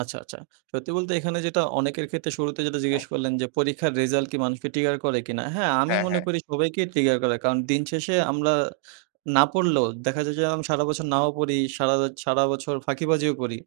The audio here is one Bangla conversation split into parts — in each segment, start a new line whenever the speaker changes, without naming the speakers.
আচ্ছা, আচ্ছা। সত্যি বলতে এখানে যেটা অনেকের ক্ষেত্রে শুরুতে যেটা জিজ্ঞেস করলেন, যে পরীক্ষার রেজাল্ট কি মানুষকে ট্রিগার করে কিনা? হ্যাঁ, আমি
হ্যাঁ,
মনে
হ্যাঁ।
করি সবাইকেই ট্রিগার করে কারণ দিন শেষে আমরা না পড়লেও দেখা যায় যে আমি সারা বছর নাও পড়ি সারা সারা বছর ফাঁকিবাজিও করি।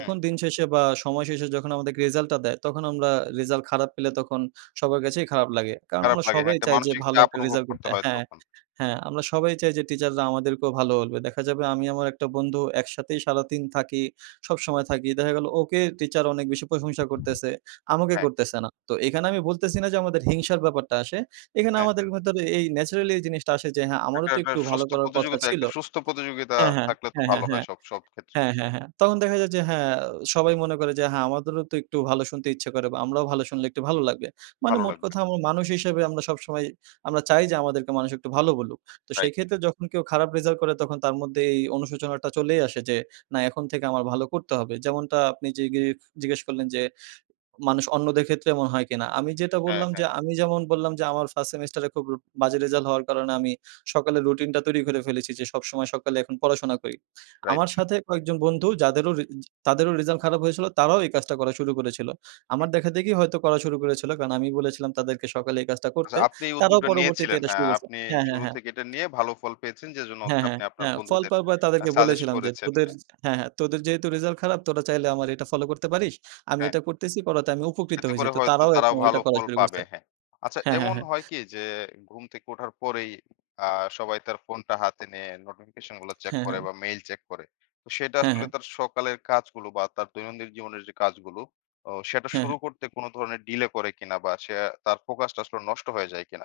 হুম।
দিন শেষে বা সময় শেষে যখন আমাদের কে রেজাল্টটা দেয়, তখন আমরা রেজাল্ট খারাপ পেলে তখন সবার কাছেই খারাপ লাগে। কারণ
খারাপ
আমরা
লাগে। হ্যাঁ,
সবাই
একটা
চাই যে
মানসিক
ভালো
চাপ
একটা
অনুভব
রেজাল্ট
করতে
করতে।
হয়
হ্যাঁ,
তখন।
হ্যাঁ, আমরা সবাই চাই যে টিচাররা আমাদেরকেও ভালো বলবে। দেখা যাবে আমি আমার একটা বন্ধু একসাথেই সারাদিন থাকি, সবসময় থাকি। দেখা গেল ওকে টিচার অনেক বেশি প্রশংসা করতেছে। আমাকে
হ্যাঁ।
করতেছে না। তো এখানে আমি বলতেছি না যে, আমাদের হিংসার ব্যাপারটা আসে। এখানে
হ্যাঁ।
আমাদের ভিতরে এই ন্যাচারালি জিনিসটা আসে যে, হ্যাঁ, আমারও
একটা,
তো
একটা
একটু ভালো
সুস্থ
করার কথা
প্রতিযোগিতা,
ছিল।
একটা সুস্থ প্রতিযোগিতা
হ্যাঁ, হ্যাঁ।
থাকলে তো
হ্যাঁ,
ভালো
হ্যাঁ,
হয়
হ্যাঁ।
সব, সব ক্ষেত্রেই।
হ্যাঁ, হ্যাঁ, হ্যাঁ। তখন দেখা যায় যে, হ্যাঁ, সবাই মনে করে যে, হ্যাঁ, আমাদেরও তো একটু ভালো শুনতে ইচ্ছা করে বা আমরাও ভালো শুনলে একটু ভালো লাগবে। মানে
ভালো
মোট
লাগবে।
কথা মানুষ হিসেবে আমরা সবসময় আমরা চাই যে, আমাদেরকে মানুষ একটু ভালো বলুক। তো
রাইট।
সেই ক্ষেত্রে যখন কেউ খারাপ রেজাল্ট করে তখন তার মধ্যে এই অনুশোচনাটা চলেই আসে যে, না, এখন থেকে আমার ভালো করতে হবে। যেমনটা আপনি জিগে জিজ্ঞেস করলেন যে, মানুষ অন্যদের ক্ষেত্রে এমন হয় কিনা? আমি যেটা
হ্যাঁ,
বললাম
হ্যাঁ।
যে, আমি যেমন বললাম যে, আমার ফার্স্ট সেমেস্টার এ খুব বাজে রেজাল্ট হওয়ার কারণে আমি সকালে রুটিনটা তৈরি করে ফেলেছি যে, সবসময় সকালে এখন পড়াশোনা করি।
রাইট।
আমার সাথে কয়েকজন বন্ধু যাদেরও রি তাদেরও রেজাল্ট খারাপ হয়েছিল, তারাও এই কাজটা করা শুরু করেছিল।
হু।
আমার দেখাদেখি হয়তো করা শুরু করেছিল। কারণ আমি বলেছিলাম তাদেরকে সকালে এই কাজটা
আচ্ছা,
করতে।
আপনি এই
তারাও
উদ্যোগটা
পরবর্তীতে
নিয়েছিলেন।
এটা শুরু
হ্যাঁ,
করেছে।
আপনি
হ্যাঁ, হ্যাঁ,
শুরু
হ্যাঁ।
থেকে এটা নিয়ে ভালো ফল পেয়েছেন, যেজন্য হচ্ছে
হ্যাঁ, হ্যাঁ।
আপনি আপনার
হ্যাঁ। ফল
বন্ধুদের
পাওয়ার পরে
আ
তাদেরকে
সাজেস্ট
বলেছিলাম যে,
করেছেন। হ্যাঁ।
হ্যাঁ, হ্যাঁ, তোদের যেহেতু রিজাল্ট খারাপ, তোরা চাইলে আমার এটা ফলো করতে পারিস। আমি
হ্যাঁ।
এটা করতেছি, করাতে আমি উপকৃত
এতে
হয়েছি।
করে
তো
হয়তো
তারাও
তারাও
এখন
ভালো
ওইটা করা
ফল
শুরু
পাবে।
করছে।
হ্যাঁ। আচ্ছা
হ্যাঁ, হ্যাঁ,
এমন
হ্যাঁ।
হয় কি যে, ঘুম থেকে উঠার পরেই আ সবাই তার ফোনটা হাতে নিয়ে নোটিফিকেশন গুলা চেক
হ্যাঁ,
করে
হ্যাঁ।
বা মেইল চেক করে। তো সেটা
হ্যাঁ,
আসলে
হ্যাঁ।
তার সকালের কাজগুলো বা তার দৈনন্দিন জীবনের যে কাজগুলো, অ সেটা
হ্যাঁ,
শুরু
হ্যাঁ।
করতে, কোন ধরনের ডিলে করে কিনা বা সে তার ফোকাসটা আসলে নষ্ট হয়ে যায় কিনা।